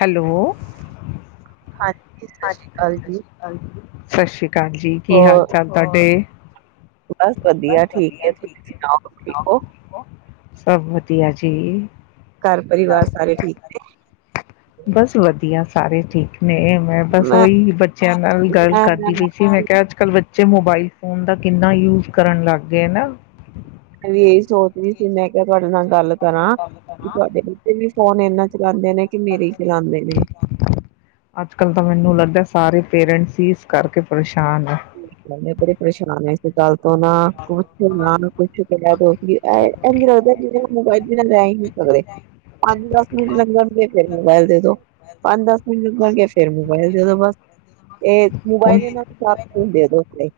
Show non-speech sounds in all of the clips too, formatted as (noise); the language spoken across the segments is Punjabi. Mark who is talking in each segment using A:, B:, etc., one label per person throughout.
A: ਹੈਲੋ
B: ਹਾਂਜੀ ਸਤਿ ਸ਼੍ਰੀ ਅਕਾਲ ਜੀ
A: ਸਤਿ ਸ਼੍ਰੀ ਹਾਂ ਜ ਕੀ ਹਾਲ
B: ਹੋਰ
A: ਚਾਲ ਤੁਹਾਡੇ, ਬਸ
B: ਠੀਕ ਹੈ,
A: ਵਧੀਆ,
B: ਤੁਸੀਂ
A: ਠੀਕ ਏ
B: ਸੁਣਾਓ
A: ਤੁਸੀ ਸੁਨਾੳ
B: ਹੋ?
A: ਠੀਕ ਹੋ। ਵਧੀਆ ਜੀ
B: ਘਰ ਪਰਿਵਾਰ ਸਾਰੇ ਠੀਕ ਨੇ
A: ਬਸ ਵਧੀਆ ਸਾਰੇ ਠੀਕ ਨਹੀਂ ਮੈਂ ਬਸ ਉਹੀ ਬੱਚਿਆਂ ਨਾਲ ਗੱਲ ਕਰਦੀ ਪਈ ਸੀ ਮੈਂ ਕਿਹਾ ਅੱਜ ਕੱਲ੍ਹ ਜੇਮੋਬਾਇਲ ਫੋਨ ਦਾ ਕਿੰਨਾ ਯੂਜ ਕਰਨ ਲੱਗ ਗਿਆਏ ਨਾ
B: ਮੈਂ ਵੀ ਇਹੀ ਸੋਚਦੀਹੀ ਸੀ, ਮੈਂ ਕਿਹਾ ਤੁਹਾਡੇ ਨਾਲ ਗੱਲ ਕਰਾਂ ਕਿ ਤੁਹਾਡੇ ਬੱਚੇ ਵੀ ਫੋਨ ਇਨਾ ਚਲਾਉਂਦੇ ਨੇ ਕਿ ਮੇਰੇ ਚਲਾਉਂਦੇ ਨੇ।
A: ਅੱਜ ਕੱਲ੍ਹ ਤਾਂ ਮੈਨੂੰ ਲੱਗਦਾ ਸਾਰੇ ਪੇਰੈਂਟਸ ਸੀ ਇਸ ਕਰਕੇ ਪਰੇਸ਼ਾਨ ਹੈ।
B: ਮੈਂ ਬੜੇ ਪਰੇਸ਼ਾਨ ਹ ਇਸ ਗੱਲ ਕੁਛ ਨਾ ਕੁਛ ਕਿਆ ਵੀ ਨ ਲੱਗਦਾ ਕਿ ਮੋਬਾਇਲ ਬਿਨਾਂ ਰੈ ਹੀ ਨੀ ਸਕਦੇ ਪੰਜ ਦ ਮੈਨੂੰ ਲੰਗਣਗੇ ਫੇਰ ਮੋਬਾਇਲ ਦੇ ਦੋ ਪੰਜ ਦ ਹੁਣ ਉੱਠ ਗਿਆ ਫੇਰ ਮੋਬਾਇਲ ਜਦੋ ਬਸ ਇਹ
A: ਹੁਣ
B: ਮੋਬਾਈਲ ਇਨਾ ਦੇ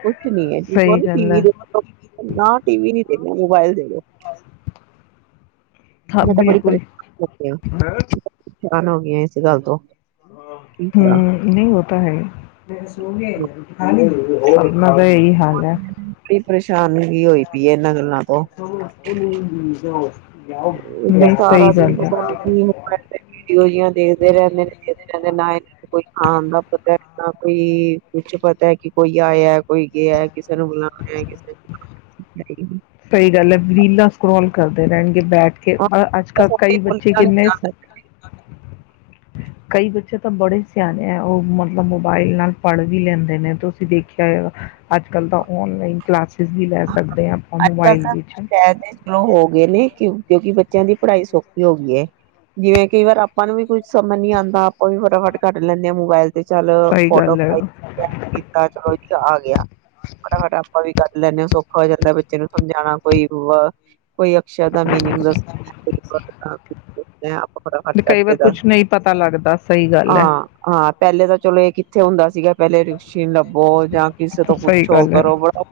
B: (unintelligible) ਕੁਛ ਨੀ ਹੈ ਕ ਕਹੋ ਨਾ ਟੀ ਵੀ ਦੇਖੋ ਨਾ ਟੀ ਵੀ ਨੀ ਮੋਬਾਈਲ ਦੇ (unintelligible) ਮੈਂ ਤਾਂ ਬਰੀਸ਼ ਕੀ ਕਰਾਂ
A: ਹਮ ਨਹੀਂ ਹੋਤਾ ਹੈ (unintelligible)
B: ਪਰੇਸ਼ਾਨ ਕੀ ਹੋਈ ਪਈ ਇਹਨਾਂ ਗੱਲਾਂ ਤੋਂ ਤਾਂ ਸਾਰਾ ਦਿਨ ਹੋਈ ਦੇਖਦੇ ਰਹਿੰਦੇ ਨੇ ਕਿਸ ਤਰ੍ਹਾਂ ਦੇ ਨਾ ਇਹਨਾਂ ਨੂੰ ਕੋਈ ਆਮ ਦਾ ਪਤਾ ਨਾ ਕੋਈ ਕੁਛ ਪਤਾ ਹੈ ਕਿ ਕੋਈ ਆਇਆ ਕੋਈ ਗਿਆ ਕਿਸੇ ਨੂੰ ਬੁਲਾਉਣਾ ਕਿਸੇ ਹ
A: ਸਹੀ ਗੱਲ ਹੈ ਵੀੀਲਾਸ ਕਰੋਲ ਕਰਦੇ ਰਹਿਣ ਬੈਠ ਕੇ
B: ਹਾਂ,
A: ਅੱਜ ਕੱਲ੍ਹ
B: ਬਸ ਆਪੇ
A: ਕਈ
B: ਬੋਲੀ
A: ਬੱਚੇ ਕਿੰਨੇ
B: ਜਾਣਗੇ,
A: ਕਈ ਬੱਚੇ ਤਾਂ ਬੜੇ ਸਿਆਣੇ ਹੈ ਉਹ ਮਤਲਬ ਮੋਬਾਇਲ ਨਾਲ ਪੜ੍ਹ ਵੀ ਲੈਂਦੇ ਨੇ ਤੁਸੀਂ ਦੇਖਿਆ ਹੋ ਅੱਜ ਕੱਲ੍ਹ ਤਾਂ ਔਨਲਾਈਨ ਕਲਾਸਿਸ ਵੀ ਲੈ ਸਕਦੇ ਹ
B: ਅੱਜ ਕੱਲ ਤਾਂ ਸ਼ਹਿਦ ਚਲੋ ਹੋ ਗਏ ਨੇ ਕਿਉਂ ਕਿਉਂਕਿ ਬੱਚਿਆਂ ਦੀ ਪੜ੍ਹਾਈ ਸੌਖੀ ਹੋ ਗਈਏ ਜਿਵੇਂ ਕਈ ਵਾਰ ਆਪਾਂ ਨੂੰ ਵੀ ਕੁੱਝ ਸਮਝ ਨੀ ਆਉਂਦਾ ਉਹ ਵੀ ਫਟਾਫਟ ਕੱਟ ਲੈਂਦੇ ਆ ਮੋਬਾਇਲ ਤੇ ਚੱਲ
A: ਸਹੀ
B: ਫੋਟੋ
A: ਗੱਲ ਹੈ
B: ਖ
A: ਸੌਖਾ ਹੋ ਆਪਾਂ
B: ਕੀਤਾ ਚਲੋ ਆ ਗਿਆ ਫਟਾਫਟ ਆਪਾਂ ਵੀ ਕੱਢ ਲੈਂਦੇ ਹੋ ਸੌਖਾ ਹੋ ਜਾਂਦਾ ਬੱਚੇ ਨੂੰ ਸਮਝਾਣਾ ਕੋਈ ਕੋਈ ਅਕਸ਼ੇ
A: ਛੋੜ ਸਕਦੇ ਹਾਂ,
B: ਦਾ
A: ਕੁਛ ਔਖਾ ਹੋ
B: ਮੀਨਿੰਗ
A: ਜਾਂਦਾ
B: ਦੱਸਦਾਈ ਆਪ
A: ਤੇ ਕਈ ਵਾਰ ਕੁਛ ਨਹੀਂ ਪਤਾ ਲੱਗਦਾ ਸਹੀ ਗੱਲ ਹੈ
B: ਹਾਂ ਹਾਂ ਪਹਿਲੇ ਤਾਂ ਚਲੋ ਇਹ ਕਿੱਥੇ ਹੁੰਦਾ ਸੀਗਾ ਪਹਿਲੇ ਬੋ ਜਾਂ ਕਿਸੇ ਤੋਂ
A: ਸਹੀ
B: ਪੁੱਛੋ
A: ਗੱਲ ਹੈ।
B: ਕਰੋ ਬੜੋ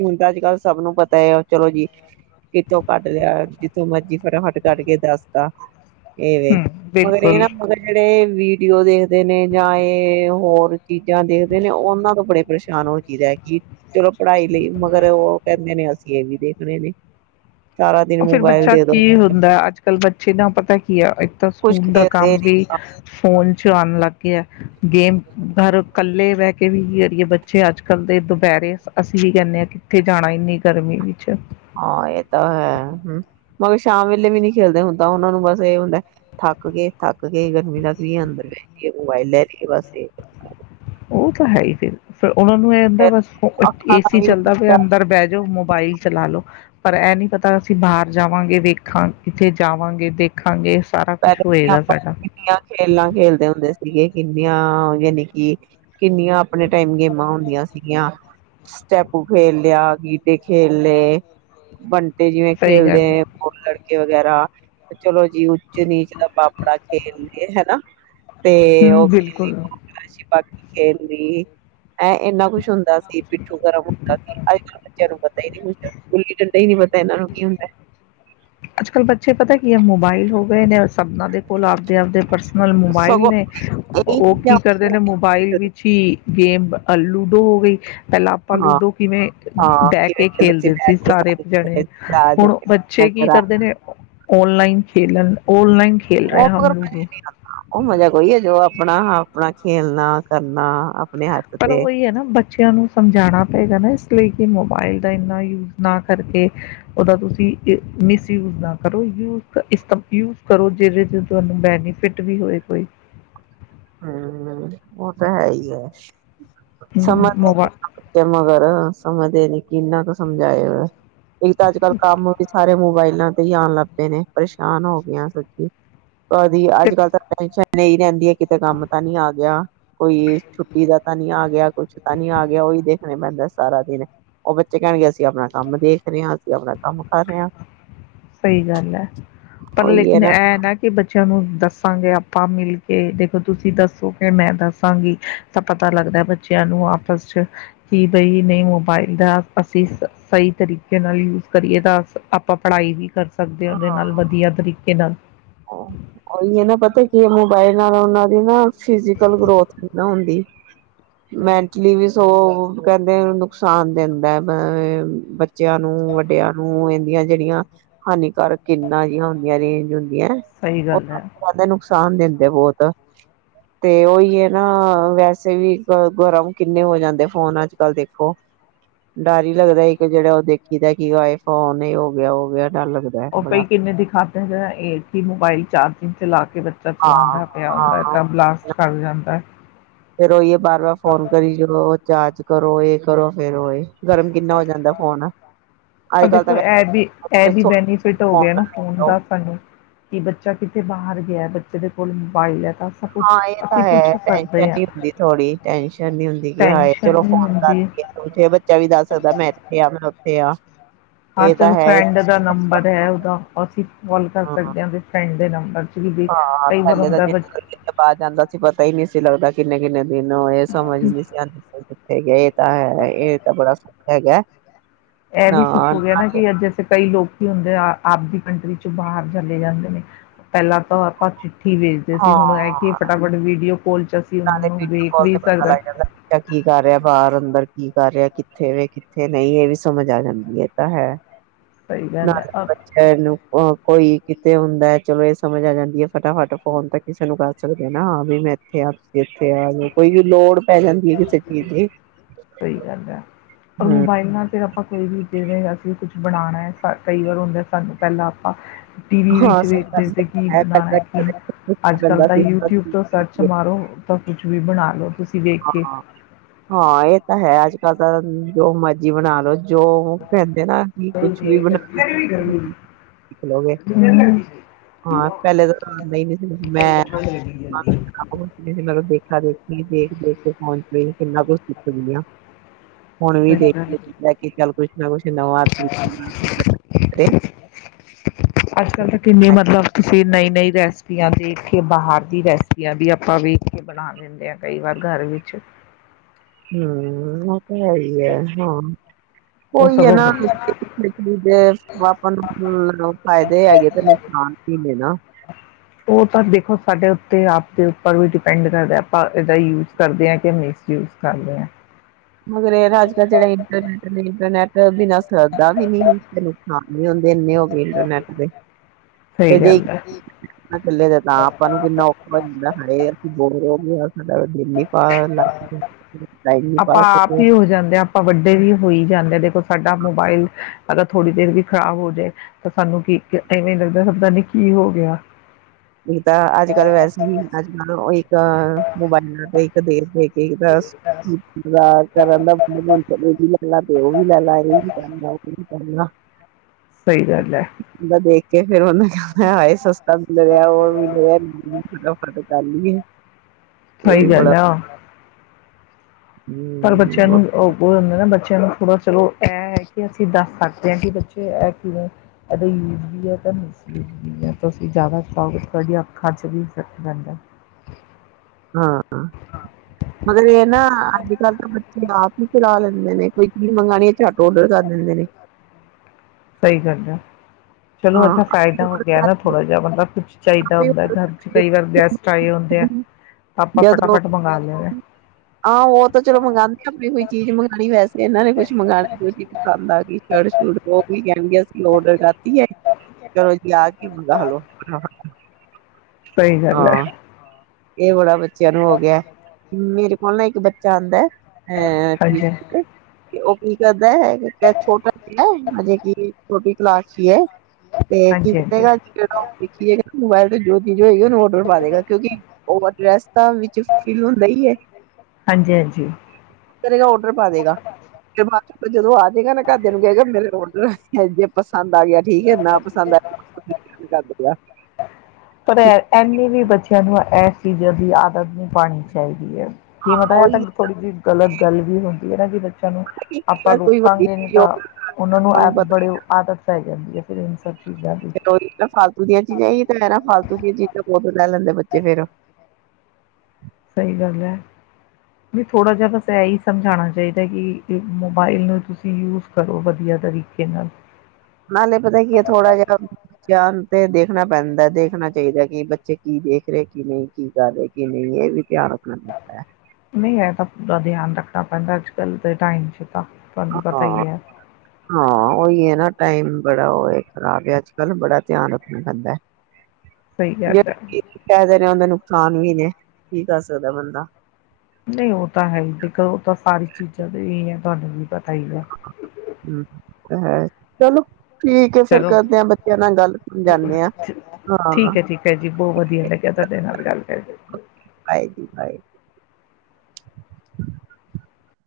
B: ਹੁਣ ਤਾਂ ਅੱਜ ਕੱਲ ਸਭ ਨੂੰ ਪਤਾ ਚਲੋ ਜੀ ਕਿੱਥੋਂ ਕੱਢ
A: ਦੀ
B: ਲਿਆ ਜਿੱਥੋਂ ਮਰਜੀੀ ਫਟਾਫਟ ਕੱਢ ਕੇ ਦੱਸ ਤ ਇਹਵੇ
A: ਹੂੰ
B: ਮਗਰ ਇਹ
A: ਬਿਲਕੁਲ
B: ਨਾ ਮਗ ਜਿਹੜੇ ਵੀਡੀਓ ਦੇਖ ਨੇ ਜਾਂਏ ਹੋਰ ਚੀਜ਼ਾਂ ਦੇਖਦੇ ਨੇ ਉਹਨਾਂ ਤੋਂ ਬੜੇ ਪਰੇਸ਼ਾਨ ਹੋ ਚਈਦਾ ਹੈ ਕਿ ਚਲੋ ਪੜ੍ਹਾਈ ਲਈ ਮਗਰ ਉਹ ਕਹਿੰਦੇ ਨੇੀ ਸੀ ਇਹ ਵੀ ਦੇਖ ਰਹੇ ਨੇ ਸਾਰਾ ਦਿਨ
A: ਫੇਿਰ
B: ਮੋਬਾਇਲ
A: ਬੱਚਾ
B: ਦੇ
A: ਕੀ
B: ਦੋ
A: ਹੁੰਦਾ ਅੱਜ ਕੱਲ੍ਹ ਬੱਚੇ ਦਾ ਪਤਾ ਕੀ ਆ ਇੱਕ ਤਾਂ
B: ਕੁਛ
A: ਸਕੂਲ ਦਾ
B: ਖੇਲਦੇ
A: ਕੰਮ
B: ਨੀ
A: ਵੀ ਫੋਨ ਚ ਆਉਣ ਲੱਗ ਗਿਆਿਆ ਗੇਮ ਘਰ ਇਕੱਲੇ ਬਹਿ ਵੀ ਜੜੀਏ ਬੱਚੇ ਅੱਜ ਕੱਲ੍ਹ ਦੇ ਦੁਪਹਿਰੇ ਅਸੀਂ ਹੀ ਕਹਿੰਦੇ ਹਾਂ ਕਿੱਥੇ ਜਾਣਾ ਇੰਨੀ ਗਰਮੀ ਵਿੱਚ
B: ਹਾਂ ਇਹ ਤਾਂ ਹੈ ਹਮ ਮਗਰ ਸ਼ਾਮ ਵੇਲੇ ਵੀ ਨਹੀਂੀ ਖੇਲਦੇ ਹੁੰਦਾ ਉਹਨਾ ਨੂੰ ਬਸ ਇਹ ਹੁੰਦਾ ਥੱਕ ਗ ਥੱਕ ਕੇ ਗਰਮੀ ਦਾਮੀ ਅੰਦਰ ਬਹਿ ਮੋਬਾਇਲ ਲੈ ਲਈਏ ਬਸ ਇਹ
A: (unintelligible) ਉਹਨਾਂ ਨੂੰ ਇਹ ਕਹਿੰਦਾ
B: ਫਿਰ
A: ਬਸ
B: ਅੱਖਾਂ
A: ਏ
B: ਦਾ
A: ਸੀ ਚੱਲਦਾ
B: ਵੀ
A: ਪਿਆ ਅੰਦਰ ਬਹਿ ਜਾਓ ਮੌਬਾਈਲ ਚਲਾ ਲਓ ਪਰ ਇਹ ਨੀ ਪਤਾ ਅਸੀਂ ਬਾਹਰ ਜਾਵਾਂਗੇ ਵੇਖਾਂ ਇੱਥੇ ਜਾਵਾਂਗੇ ਦੇਖਾਂਗੇ ਸਾਰਾ ਕੁਛ
B: ਪਹਿਲਾਂ
A: ਹੋਏਗਾ
B: ਆਪਾਂ
A: ਸਾਡਾ
B: ਕਿੰਨੀਆਂ ਖੇਲਾਂ ਖੇਲਦੇ ਹੁੰਦੇ ਸੀਗੇ ਕਿ (unintelligible) ਕਿੰਨੀਆਂ ਆਪਣੇ ਟਾਈਮ ਗੇਮਾਂ ਹੁੰਦੀਆਂ ਸਟੈਪੂ ਖੇਲ ਲਿਆ ਗੀਟੇ ਖੇਲ ਲਏ ਬੰ
A: ਖੇਡ ਲਏ
B: ਜਿਵੇਂ
A: ਪੱਟੀ
B: ਖੇਲਦੇ ਹੈ ਬੋਲੜ ਵਗੈਰਾ ਚਲੋ ਜੀ ਨੀਚ ਦਾ ਪਾਪੜਾ ਖੇਲ ਲਏ ਹਨਾ ਤੇ
A: ਸੀ ਹਨਾ ਹਮ
B: ਓਕੇਸ਼ੀ
A: ਬਿਲਕੁਲ
B: ਖੇਲੀ ਹੈਂ ਇੰਨਾ ਕੁਛ ਹੁੰਦਾ ਸੀ ਪੀ ਵਗੈਰਾਦਾ ਬੱਚਿਆਂ ਨੂੰ ਪਤਾ ਹੀ ਨਹੀਂੀ ਕੁਛ ਡ ਦਾ ਹੀ ਨੀ ਪਤਾ ਇਹਨਾਂ ਨੂੰ ਕੀ ਹੁੰਦਾ
A: ਅੱਜ ਕੱਲ੍ਹ ਬੱਚੇ ਪਤਾ ਕੀ ਹੈ ਮੋਬਾਇਲ ਹੋ ਗਏ ਨੇ ਸਭਨਾਂ ਦੇ ਕੋਲ ਆਪਦੇ ਆਪਦੇ ਪਰਸ ਨਾਲ ਮੋਬਾਈਲ
B: ਸਗੋਂ
A: ਨੇ
B: ਇਹੀ
A: ਉਹ
B: ਚੀਜ਼ਾਂ
A: ਕੀ ਕਰਦੇ ਨੇ ਮੋਬਾਇਲ ਵਿੱਚ ਹੀ ਗੇਮ ਅ ਲੂਡੋ ਹੋ ਗਈ ਪਹਿਲਾਂ ਆਪਾਂ
B: ਹਾਂ
A: ਲੂਡੋ ਕਿਵੇਂ
B: ਹਾਂ,
A: ਡਹਿ
B: ਕਿਵੇਂ
A: ਕੇ ਖੇਲਦੇ
B: ਬੈਟ
A: ਸੀ
B: ਤੇ
A: ਸਾਰੇ ਜਣੇ
B: ਜਾ-ਜਾ
A: ਹੁਣ
B: ਕੇ
A: ਬੱਚੇ
B: ਨਜ਼ਰ
A: ਕੀ
B: ਆ
A: ਕਰਦੇ ਨੇ ਔਨਲਾਈਨ ਖੇਲਣ ਔਨਲਾਈਨ ਖੇਲ ਰਹੇ
B: ਉਹਰ
A: ਹਮ
B: ਮ
A: ਲੂਡੋ
B: ਨ ਉਹ ਮਜ਼ਾ ਕੋਈ ਹੈ ਜੋ ਆਪਣਾ ਆਪਣਾ ਖੇਲਣਾ ਕਰਨਾ ਆਪਣੇ ਹੱਥ
A: ਪਰ
B: ਤੇ
A: ਉਹੀ ਹੈ ਨਾ ਬੱਚਿਆਂ ਨੂੰ ਸਮਝਾਉਣਾ ਪਏਗਾ ਨਾ ਇਸ ਲਈ ਕੀ ਮੌ ਲ ਦਾ ਇਨਾ ਯੂਜ ਨਾ ਕਰਕੇ ਉਹਦਾ ਤੁਸੀਂ ਮਿਸਯੂਜ ਨਾ ਕਰੋ ਯ ਯੂਜ ਕਰੋ ਜਿਹਦੇ ਚ ਤੁਹਾਨੂੰ ਬੈਨੀਫਿਟ ਵੀ ਹੋਏ ਕੋਈ
B: ਹਮ ਉਹ ਤਾਂ ਹੈ ਹੀ ਹੈ ਸਮਧ ਮਗਰ ਸਮਧ ਨ ਕਿੰਨਾ ਕੁ ਸਮਝਾਏਗਾ ਇੱਕ ਤਾਂ ਅੱਜ ਕੱਲ ਕੰਮੁੰ ਸਾਰੇ ਮੋਬਾਇਲਾਂ ਆਣ ਲੱ ਪੇ ਨੇ ਪਰੇਸ਼ਾਨ ਹੋ ਗਆਂ ਸੀ ਦੀ
A: ਨੇ ਤੇ
B: ਅੱਜ ਕੱਲ ਤਾਂ ਟੈਨਸ਼ਨ ਨਹੀਂ ਰਹਿੰਦੀ ਹੈ ਕਿਤੇ ਕੰਮ ਤਾਂ ਨਹੀਂੀ ਆ ਗਿਆ ਕੋਈ ਛੁੱਟੀ ਦਾ ਤਾਂ ਨੀ ਆ ਗਿਆ ਕੁਛ ਤਾਂ ਨੀ ਆ ਗਿਆ ਉਹੀ ਦੇਖਣੇ ਪੈਂਦਾ ਸਾਰਾ ਦਿਨ ਉਹ ਬੱਚੇ ਕਹਿਣਗੇ ਅਸੀਂ ਆਪਣਾ ਕੰਮ ਦੇਖ ਰਹੇ ਹਾਂ ਅਸੀਂ ਆਪਣਾ ਕੰਮ ਕਰ ਰਹੇ ਹਾਂ
A: ਸਹੀ ਗੱਲ ਹੈ ਪਰ
B: ਉਹੀ ਹੈ
A: ਲੇਕਿਨ ਇਹ ਨਾ ਕਿ ਬੱਚਿਆਂ ਨੂੰ ਦੱਸ ਦੱਸਾਂਗੇ ਆਪਾਂ ਮਿਲ ਕੇ ਦੇਖੋ ਤੁਸੀਂ ਦੱਸੋ ਕਿ ਮੈਂ ਦੱਸਾਂਗੀ ਤਾਂ ਪਤਾ ਲੱਗਦਾ ਬੱਚਿਆਂ ਨੂੰ ਆਪ ਸ ਚ ਕਿ ਬਈ ਨਹੀਂ ਮੋਬਾਇਲ ਦਾ ਅਸੀਂ ਸਹੀ ਤਰੀਕੇ ਨਾਲ ਯੂਜ ਕਰੀਏ ਤਾਂ ਅ ਆਪਾਂ ਪੜ੍ਹਾਈ ਵੀ (unintelligible)
B: ਹ
A: ਨਾਲ ਵਧੀਆ ਤਰੀਕੇ ਨਾਲ
B: ਨਾ ਪਤਾ ਕਿ ਮਬਾਇਲ ਉਹਨਾਂ ਦੀ ਨਾ ਫਿਜੀਕਲ ਗਰੋਥਦਾ ਹੁੰਦੀ ਮੈਂਟਲੀ ਵੀ ਸੋ ਕਹਿੰਦੇ ਨੁਕਸਾਨ ਦਿੰਦਾ ਅ ਬੱਚਿਆਂ ਨੂੰ ਵੱਡਿਆਂ ਨੂੰ ਇਹਦੀਆਂ ਜਿਹੜੀਆਂ ਹਨਾਨੀ ਘਰ ਕਿੰਨਾ ਜਿਹੀਆਂ ਹੁੰਦੀਆਂ ਰਰੇਂਜ ਹੁੰ
A: ਸਹੀ
B: ਉਹ
A: ਗੱਲ ਹੈ।
B: ਨੁਕਸਾਨ ਨੁਕਸਾਨ ਦਿੰਦੇ ਬਹੁਤ ਤੇ ਉਹੀ ਹੈ ਨਾ ਵੈਸੇ ਵੀ ਗਰਮ ਕਿੰਨੇ ਹੋ ਜਾਂਦੇ ਫੋਨ ਅੱਜ ਕੱਲ ਦੇਖੋ ਡਰ ਹੀ ਲੱਗਦਾ ਸੀ ਕਿ ਜਿਹੜਾ ਉਹ ਦੇਖ ਕਿਦਾ ਕੀ ਆਫੋਨ ਹੋ ਗਿਆ ਹੋ ਗਿਆ ਡਰ ਲੱਗਦਾ ਹੈ
A: ਉਹ
B: ਬੜਾ
A: ਕਈ ਕਿੰਨੇ ਦਿਖਾਦੇ ਹੈ ਇਹ ਮੋਬਾਈਲ ਚਾਰਜ ਇਕ ਲਾੱਖ ਕਿ ਬੱਚਾ
B: ਹਾਂ
A: ਚਲਾਉਂਦਾ ਪਿਆ ਹੁੰਦਾ
B: ਹਾਂ
A: ਤਾਂ ਬਲਾਸਟ ਕਰ ਜਾਂਦਾ ਹੈ
B: ਫੇਿਰ ਉਹਹੀ ਬਾਰ ਵਾਰ ਫੋਨ ਕਰ ਜਾਓ ਚਚ ਕਰੋ ਇਹ ਕਰੋ ਫੇਰੋ ਇਹ ਗਰਮ ਕਿੰਨਾ ਹੋ ਜਾਂਦਾ ਫੋਨ ਆ
A: ਅਗ ਕੋ ਇਹ ਵੀ ਇਹ ਵੀ ਬੈਨੀਫਿਟ ਹੋ ਗਿਆ ਨਾ ਹੋਣ
B: ਫੋਨ
A: ਦਾ ਸਾਨੂੰ ਕਿ ਬੱਚਾ ਕਿਥਤੇ ਬਾਹਰ ਗਿਆ ਬੱਚੇ ਦੇ ਕੋਲ ਮੋਬਾਇਲ ਹੈ ਤਾਂ ਸਭ
B: ਹਾਂ
A: ਕੁਛ
B: ਇਹ ਤਾਂ
A: ਅਸੀਂ ਪੁੱਛ
B: ਹੈ ਟੈਸ਼ਨ
A: ਸਕਦੇ ਹਾਂ।
B: ਨੀ ਹੁੰਦੀ ਥੋੜੀ ਟੈਸ਼ਨ ਨੀ ਹੁੰਦੀ ਕਿ ਹਾਏ
A: ਟੈਨਸ਼ਨ
B: ਚਲੋ
A: ਨਹੀਂ
B: ਫੋਨ
A: ਹੁੰਦੀ।
B: ਕਰਕੇੇ ਬੱਚਾ ਵੀ ਦੱਸ ਸਕਦਾ ਮੈਂ ਇਥੇ ਹਾਂ ਆ ਅ
A: ਹਾਂ ਚਲੋ ਫਰੈਂਡ ਦਾ ਨੰਬਰ ਹੈ ਉਹਦਾ ਅਸੀਂ ਕਾਲ ਕਰ ਸਕਦੇ ਹਾਂਦੇ ਫਰੈਂਡ ਦੇ ਨੰਬਰ 'ਚ ਵੀ ਵੀ
B: ਹਾਂ
A: ਕਈ ਵਾਰ
B: ਥੱਲਲੇ ਦਾ
A: ਹੁੰਦਾ
B: ਜਿ
A: ਬ
B: ਪਾ ਜਾਂਦਾ ਸੀ ਪਤਾ ਹੀ ਨਹੀਂੀ ਸੀ ਲੱਗਦਾ ਕਿੰਨੇ ਕਿੰਨੇ ਨੂੰ ਇਹ ਸਮਝ ਨਹੀਂ ਸੀ ਹੈਕ ਤਾਂ ਇਹ ਤਾਂ ਬੜ ਹੈਗਾ
A: ਇਹ
B: ਨਾ
A: ਵੀ ਸੁੱਕ ਹੋ ਗਿਆ ਨਾ
B: ਨਾਲੇ
A: ਕਿ ਅੱਜ ਅੇ ਕਈ ਲੋਕ ਹੁੰਦੇ ਆਪਦੀ ਕੰਟਰੀ ਚ ਬਾਹਰ ਚਲੇ ਜਾਂਦੇ ਨੇ ਪਹਿਲਾਂ ਤਾਂ ਆਪਾਂ ਭੇਜਦੇ ਸੀ
B: ਹਾਂ
A: ਹੁਣ ਇਹ ਕਿ ਫਟਾਫਟ ਵੀਡੀਓ ਕਾਲ 'ਚ ਅਸੀਂ ਉਹਨਾਂ ਨੂੰ
B: ਨਾਲੇਡੀਓ
A: ਵੇਖ
B: ਕਾਲ
A: ਵੀ
B: ਤੇ ਬਤਾ
A: ਸਕਦਾ
B: ਲੱਗ ਜਾਂਦਾ ਬਾ ਕੀ ਕਰ ਰਿਹਾ ਬਾਹਰ ਅੰਦਰ ਕੀ ਕਰ ਰਿਹਾ ਕਿੱਥੇ ਵ ਕਿੱਥੇ ਨਹੀਂ ਇਹ ਵੀ ਸਮਝ ਆ ਜਾਂਦੀ ਹੈ ਤਾਂ ਹੈ
A: ਸਹੀ ਗੱਲ ਹੈ
B: ਨਾਲ
A: ਅ
B: ਬੱਚੇ ਨੂੰ ਉਹ ਕੋਈ ਕਿਤੇ ਹੁੰਦਾ ਹੈ ਚਲੋ ਇਹ ਸਮਝ ਆ ਜਾਂਦੀ ਹੈ ਫਟਾਫਟ ਫੋਨ ਤੇ ਕਿਸੇ ਨੂੰ ਕਰ ਸਕਦੇ ਆ ਨਾ ਹਾਂ ਵੀ ਮੈਂ ਇੱਥੇ ਆ। ਇੱਥੇ ਆ ਕੋਈ ਵੀ ਲੋੜ ਪੈ ਜਾਂਦੀ ਹੈ ਕਿਸੇ ਚੀਜ਼ ਦੀ
A: ਸਹੀ ਗੱਲ ਹੈ ਔਰ
B: ਹੂੰ
A: ਮੋਬਾਈਲ ਨਾਲ ਫਿਰ ਆਪਾਂ ਕੋਈ ਵੀ ਜਿਵੇਂ ਅਸੀਂ ਕੁਛ ਬਣਨਾ ਏ ਕਈ ਵਾਰ ਹੁੰਦਾ ਸਾਨੂੰ ਪਹਿਲਾਂ ਆਪਾਂ ਟੀਵੀ
B: ਹਾਂ,
A: ਵਿੱਚ
B: ਸਹੀ
A: ਵੇਖਦੇ
B: ਗੱਲ
A: ਸੀ ਕਿ
B: ਹੈ ਪਹਿਲਾਂ
A: ਬਣਾਨਾ ਕਿ
B: ਪੁੱਛਣਾ
A: ਅੱਜ ਕੱਲ
B: ਪੈਂਦਾ
A: ਤਾਂ
B: ਸੀ ਇਸ ਵਾਰ
A: ਯੂਟਿਊਬ
B: ਕੀ
A: ਤੋਂ ਸਰਚ
B: ਬਣਾਈਏ।
A: ਮਾਰੋ ਵੀ ਬਣਾ ਲਓ ਤੁਸੀਂ ਵੇਖ
B: ਹਾਂ
A: ਕੇ
B: ਹਾਂ ਇਹ ਤਾਂ ਹੈ ਅੱਜ ਕੱਲ ਤਾਂ ਜੋ ਮਰਜੀ ਬਣਾ ਲੋ ਜੋ ਕਹਿੰਦੇ ਨੇ ਨਾ ਕਿ ਕੁਛ ਵੀ ਬਣਾ
A: ਗਰਮੀ ਗਰਮੀ
B: ਲੋ
A: ਗਰਮੀ
B: (unintelligible) ਖਲਗੇ
A: ਲੱਗਦੀ
B: ਹਾਂ
A: ਸੀ
B: ਪਹਿਲੇ ਤਾਂਦਾ ਨ ਸੀ
A: ਸਾਨੂੰ
B: ਮੈਂ
A: ਤਾਂ ਠੰਡ ਲੱਗੀ ਜਾਂਦੀ
B: ਦੇਖਾ ਦੇਖੀ ਦੇਖ ਕੇ ਫੋਨ ਤੇ ਹੀ ਕਿੰਨਾ ਕੁਛ ਸਿੱਖਦੀ ਆ ਹੁਣ
A: ਹੈ।
B: ਵਛਖ ਲੈ ਕੇ ਕੁਛ ਨਾ ਕੁਛ ਨਵਾਂ (unintelligible)
A: ਅੱਜ ਕਲ ਤਾਂ ਕਿੰਨੀ ਮਤਲਬ ਤੁਸੀਂ ਨਹੀਂ ਨਹੀਂ ਰੇਸੇਪੀ ਦੇਖ ਕੇ ਬਾਹਰ ਦੀ ਰੈਸਪੀਆਂ ਵੀ ਆਪਾਂ ਵੇਖ ਕੇ ਬਣਾ ਲੈਂਦੇ ਹਾਂ ਕਈ ਵਾਰ ਘਰ ਵਿੱਚ
B: ਹੂੰ ਹੈ ਹੀ ਹੈ ਹਾਂ
A: ਉਹ
B: ਉਹੀ ਹੈ
A: ਸਗੋਂ
B: ਨਾ (inaudible) ਫਾਇਦੇ ਹੈਗੇ ਤੇ ਨੁਕਸਾਨ ਹੀ ਨੇ ਨਾ
A: ਤੇ ਆਪ ਦੇ ਉੱਪਰ ਵੀ ਡਿਪੈਂਡ ਕਰਦਾ ਆਪਾਂ ਇਹਦਾ ਯੂਜ ਕਰਦੇ ਹਾਂ ਕਿ ਮਿਸਯੂਜ ਕਰਦੇ ਹਾਂ।
B: ਮਗਰ ਅੱਜ ਕਲ ਜਿਹੜਾ ਇੰਟਰਨੈਟ ਨੇ ਇੰਟਰਨੈੱਟ ਬਿਨਾ ਸਰਦਾ ਵੀ ਨੀ ਨੁਕਸਾਨ ਵੀ ਹੁੰਦੇ ਇੰਨੇ ਹੋ ਗਏ ਇੰਟਰਨੈਟ ਦੇ ਤੇ
A: ਸਹੀ
B: ਜੇ
A: ਗੱਲ ਐ।
B: ਚੱਲੇ ਤਾਂ ਆਪਾਂ ਨੂੰ ਕਿੰਨਾ ਔਖਾ ਹੋ ਜਾਂਦਾ ਹਾਏ ਅਸੀ ਬੋਰ ਹੋ ਗੲਏ (inaudible) ਦਿੱਲੀ ਪਾ ਲੱਕ ਦਾਈਨੀ ਪਾਸ
A: ਵੀ ਹੋ ਜਾਂਦੇ ਆ ਆਪਾਂ ਵੱਡੇ ਵੀ ਹੋਈ ਜਾਂਦੇ ਆ ਦੇਖੋ ਸਾਡਾ ਮੋਬਾਇਲ ਅਗਰ ਥੋੜ੍ਹੀ ਦੇਰ ਵੀ ਖ਼ਰਾਬ ਹੋ ਜੇ ਤਾਂ ਸਾਨੂੰ ਕੀ ਇਵੇਂ ਲੱਗਦਾ ਪਤਾ ਨੀ ਕੀ ਹੋ ਗਿਆ।
B: ਨਹੀਂ ਤਾਂ ਅੱਜ ਕੱਲ ਵੈਸੇ ਹੀ ਅੱਜ ਕੱਲ ਇੱਕ ਮੋਬਾਇਲਾਂ ਤੇ ਦੇਖ ਦੇ (unintelligible) ਇਹ ਵੀ ਲੈ ਲਾ ਤੇ ਉਹ ਵੀ ਲੈ ਲਾ ਇਹ ਵੀ ਕਰਨਾ ਉਹ ਵੀ ਕਰਨਾ
A: ਸਹੀ ਗੱਲ ਹ
B: ਬੰਦਾ ਦੇਖ ਕੇ ਫੇਰ ਉਹਨੇ ਕਿਹਾ ਹੋਣਾ ਆਏ ਸਸਤਾ ਵੀ ਉਹ ਵੀ ਫ (unintelligible) ਚਲੀਏ ਇਹ
A: ਸਹੀ ਗੱਲ ਆਹੋ ਪਰ ਬੱਚਿਆਂ
B: ਹਮ
A: ਨੂੰ ਉਹ ਹੁੰਦੇ ਨਾ ਬੱਚੇ, ਬ ਨੂੰ ਥੋੜ੍ਹਾ ਚਲੋ ਇਹ ਹੈ ਕਿ ਅਸੀਂ ਦੱਸ ਸਕਦੇ ਹੈ, ਆ ਕਿ ਬੱਚੇ ਇਹ ਕਿਵੇਂ ਯੂਜ ਵੀ ਯ ਤੁਸੀਂ ਜ਼ਿਆਦਾ ਹੋਗੇ ਤੁਹਾਡੀ ਅੱਖਾਂ ਚ ਵੀ ਇਫੈਕਟ ਪੈਂਦਾ।
B: ਹਾਂ ਮਗਰ ਇਹ ਨਾ ਅੱਜ ਕੱਲ੍ਹ ਤਾਂ ਬੱਚੇ ਆਪ ਹੀ ਚਲਾ ਲੈਂਨੇ ਨੇ, ਕੋਈ ਚੀਜ਼ ਮੰਗਉਣੀ ਝਟ ਔਡਰ ਕਰ ਨੇ,
A: ਸਹੀ ਗੱਲ ਹੈ ਚਲੋ
B: ਹਾਂ
A: ਇੱਦਾਂ ਫਾਇਦਾ ਹੋ ਗਿਆ ਨਾ ਥੋੜਾ ਜਿਹਾ ਮਤਲਬ ਕੁਛ,
B: ਆਪ
A: ਆਏ ਹੁੰਦੇ ਆ ਤਾਂ ਆਪਾਂ
B: ਜਦੋਂ
A: ਫਟਾਫਟ ਮੰਗਾ ਲੈਂਦੇ
B: ਹਾਂ ਉਹ ਤਾਂ ਚਲੋ ਮੰਗਉਂਦੇ ਆਪਣੀ ਕੋਈ ਚੀਜ਼ ਮੰਗਉਣੀ ਵੈਸੇ ਇਹਨਾਂ ਨੇ ਕੁਛ ਮੰਗਉਣੀ ਪਸਦ ਆ ਗਈ। ਉਹ ਵੀ ਕਹਿਣਗੇ ਅਸੀਂ ਔਡਰ ਕਰਤੀ ਐ ਚਲੋ ਜੀ ਆ (unintelligible) ਹੈਲੋ,
A: ਸਹੀ ਗੱਲ ਹੈ,
B: ਇਹ ਬੜਾ ਬੱ ਬੱਚਿਆਂ ਨੂੰ ਹੋ ਗਿਆ ਮੇਰੇ, ਉਹ ਨਾ ਇੱਕ ਬੱਚਾ ਆਦਾ ਹੈ, ਐ
A: ਹਾਂਜੀ
B: (unintelligible) ਤੇ ਉਹ ਕੀ ਕਰ ਹੈ ਛੋਟਾ ਕਿਹਾ ਹਜੇ ਕੀ, ਛੋਟੀ ਕਲਾਸ ਚ ਹੀ ਐ। ਤੇ ਕੀ
A: ਹਾਂਜੀ ਹਾਂਜੀ
B: ਕਰੇਗਾ ਦੇਖੀਏ, ਮੋਬਾਇਲ ਤੇ ਚੀ ਗੀ ਉਹਨੂੰ ਔਡਰ ਪਾ ਦੇਗਾ, ਕਿਉਂਕਿ ਉਹ ਅਡਰੈਸ ਤਾਂ ਵਿੱਚ ਫਿਲ ਹੁੰਦਾ ਹੀ ਹੈ,
A: ਹਾਂਜੀ ਹਾਂਜੀ
B: ਕਰੇਗਾ ਔਡਰ ਪਾ ਦੇਗਾ ਫੇਰ ਬਾਦ ਜਦੋਂ ਆ ਠੀਕ ਐ ਨਾ ਘਰਦੇ ਨੂੰ ਕਹਿ ਮੇਰੇ ਰ ਹੈ ਜੇ ਪਸੰਦ, ਦਾ ਗਿਆ ਠੀਕ ਐ ਨਾ ਪਸੰਦ ਆਇਆ
A: ਪਰ ਇੰਨੀ ਵੀ ਬੱਚਿਆਂ ਨੂੰ ਐ, ਇਸ ਚੀਜ਼ ਦੀ ਆਦਤ ਨਹੀਂ ਪਾਉਣੀ ਚਾਹੀਦੀ। ਹੈ ਕੀ ਪਤਾ ਹੈ ਤਾਂ
B: ਉਹੀ
A: ਥੋੜ੍ਹੀ ਜਿਹੀ ਗਲਤ ਗੱਲ ਵੀ ਹੋ (unintelligible) ਨੂੰ ਆਪਾਂ
B: ਕੋਈ ਵੱਡੀ
A: ਰੋਕਾਂਗੇ ਨੀ
B: ਚੀਜ਼
A: ਤਾਂ ਉਹਨਾਂ ਨੂੰ ਆ ਬੜੇ ਆਦਤ ਪੈ ਜਾ ਫਿਰ (unintelligible)
B: ਤੇ ਕੋ ਫਾਲਤੂ ਦੀਆਂ ਚੀਜ਼ਾਂ ਹੀ ਤਾਂ ਹੈ ਨਾ ਫਾਲਤੂ ਦੀਆਂ ਚੀਜ਼ਾਂ ਬਹੁਤ ਲੈ ਲੈਂਦੇ ਬੇ ਤੇ ਫੇਰ,
A: ਸਹੀ ਗੱਲ ਹੈ ਵੀ ਥੋੜ੍ਹਾ ਜਿਹਾ ਬਸ ਇਹੀ ਸਮਝਾਣਾ ਚਾਹੀਦਾ ਕਿ ਮੋਬਾਈਲ ਨੂੰ ਤੁਸੀਂ ਯੂਜ ਕਰੋ ਵਧੀਆ ਤਰੀਕੇ ਨਾਲ,
B: ਨਾਲੇ ਪਤਾ ਕੀ ਐ ਥੋੜਾ ਜਾ ਗਿਆਨ ਤੇ ਦੇਖਣਾ ਪੈਂਦਾ ਦੇਖਣਾ ਚਾਹੀਦਾ ਕਿ ਬੱਚੇ ਕੀ ਦੇਖ ਰਹੇ ਕੀ ਨਹੀਂ ਕੀ ਕਰ ਰਹੇ ਕੀ ਨਹੀਂ ਇਹ ਵੀ ਧਿਆਨ ਰੱਖਣਾ ਪੈਂਦਾ।
A: ਨਹੀਂ, ਇਹ ਤਾਂ ਪੂਰਾ ਧਿਆਨ ਰੱਖਣਾ ਪੈਂਦਾ ਅੱਜ ਕੱਲ ਦੇ ਟਾਈਮ ਚ। ਤਾਂ ਤੁਹਾਨੂੰ ਪਤਾ
B: ਹਾਂ
A: ਹੀ ਹੈ
B: ਹਾਂ, ਉਹੀ ਐ ਨਾ ਟਾਈਮ ਬੜਾ ਉਹ ਐ ਖ਼ਰਾਬ ਐ ਅੱਜਕਲ ਬੜਾ ਧਿਆਨ ਰੱਖਣਾ ਪੈਂਦਾ
A: ਸਹੀ ਗੱਲ ਐ।
B: ਜਿਹੜੀ ਚੀਜ਼ (unintelligible) ਨੁਕਸਾਨ ਵੀ ਨੇ ਕੀ ਕਰ ਸਕਦਾ ਬੰਦਾ।
A: ਨਹੀਂ ਉਹ ਤਾਂ ਹੈ ਹੀ ਦੇਖੋ ਉਹ ਤਾਂ ਸਾਰੀ ਚੀਜ਼ਾਂ ਦੇ ਇਹੀ ਆ ਤੁਹਾਨੂੰ ਵੀ ਪਤਾ ਹੀ ਹੈ
B: ਉਹ ਤਾਂ ਹੈ। ਚਲੋ। ਠੀਕ, ਫਿਰ
A: ਚਲੋ
B: ਕਰਦੇ ਆ ਬੱਚਿਆਂ ਨਾਲ ਗੱਲ ਜਾਣੇ ਹਾਂ,
A: ਠੀ ਠੀਕ ਹੈ ਠੀਕ ਹੈ ਜੀ ਬਹੁਤ ਵਧੀਆ ਲੱਗਿਆ ਤੁਹਾਡੇ ਨਾਲ ਗੱਲ ਕਰਕੇ
B: ਬਾਏ ਜੀ ਬਾਏ।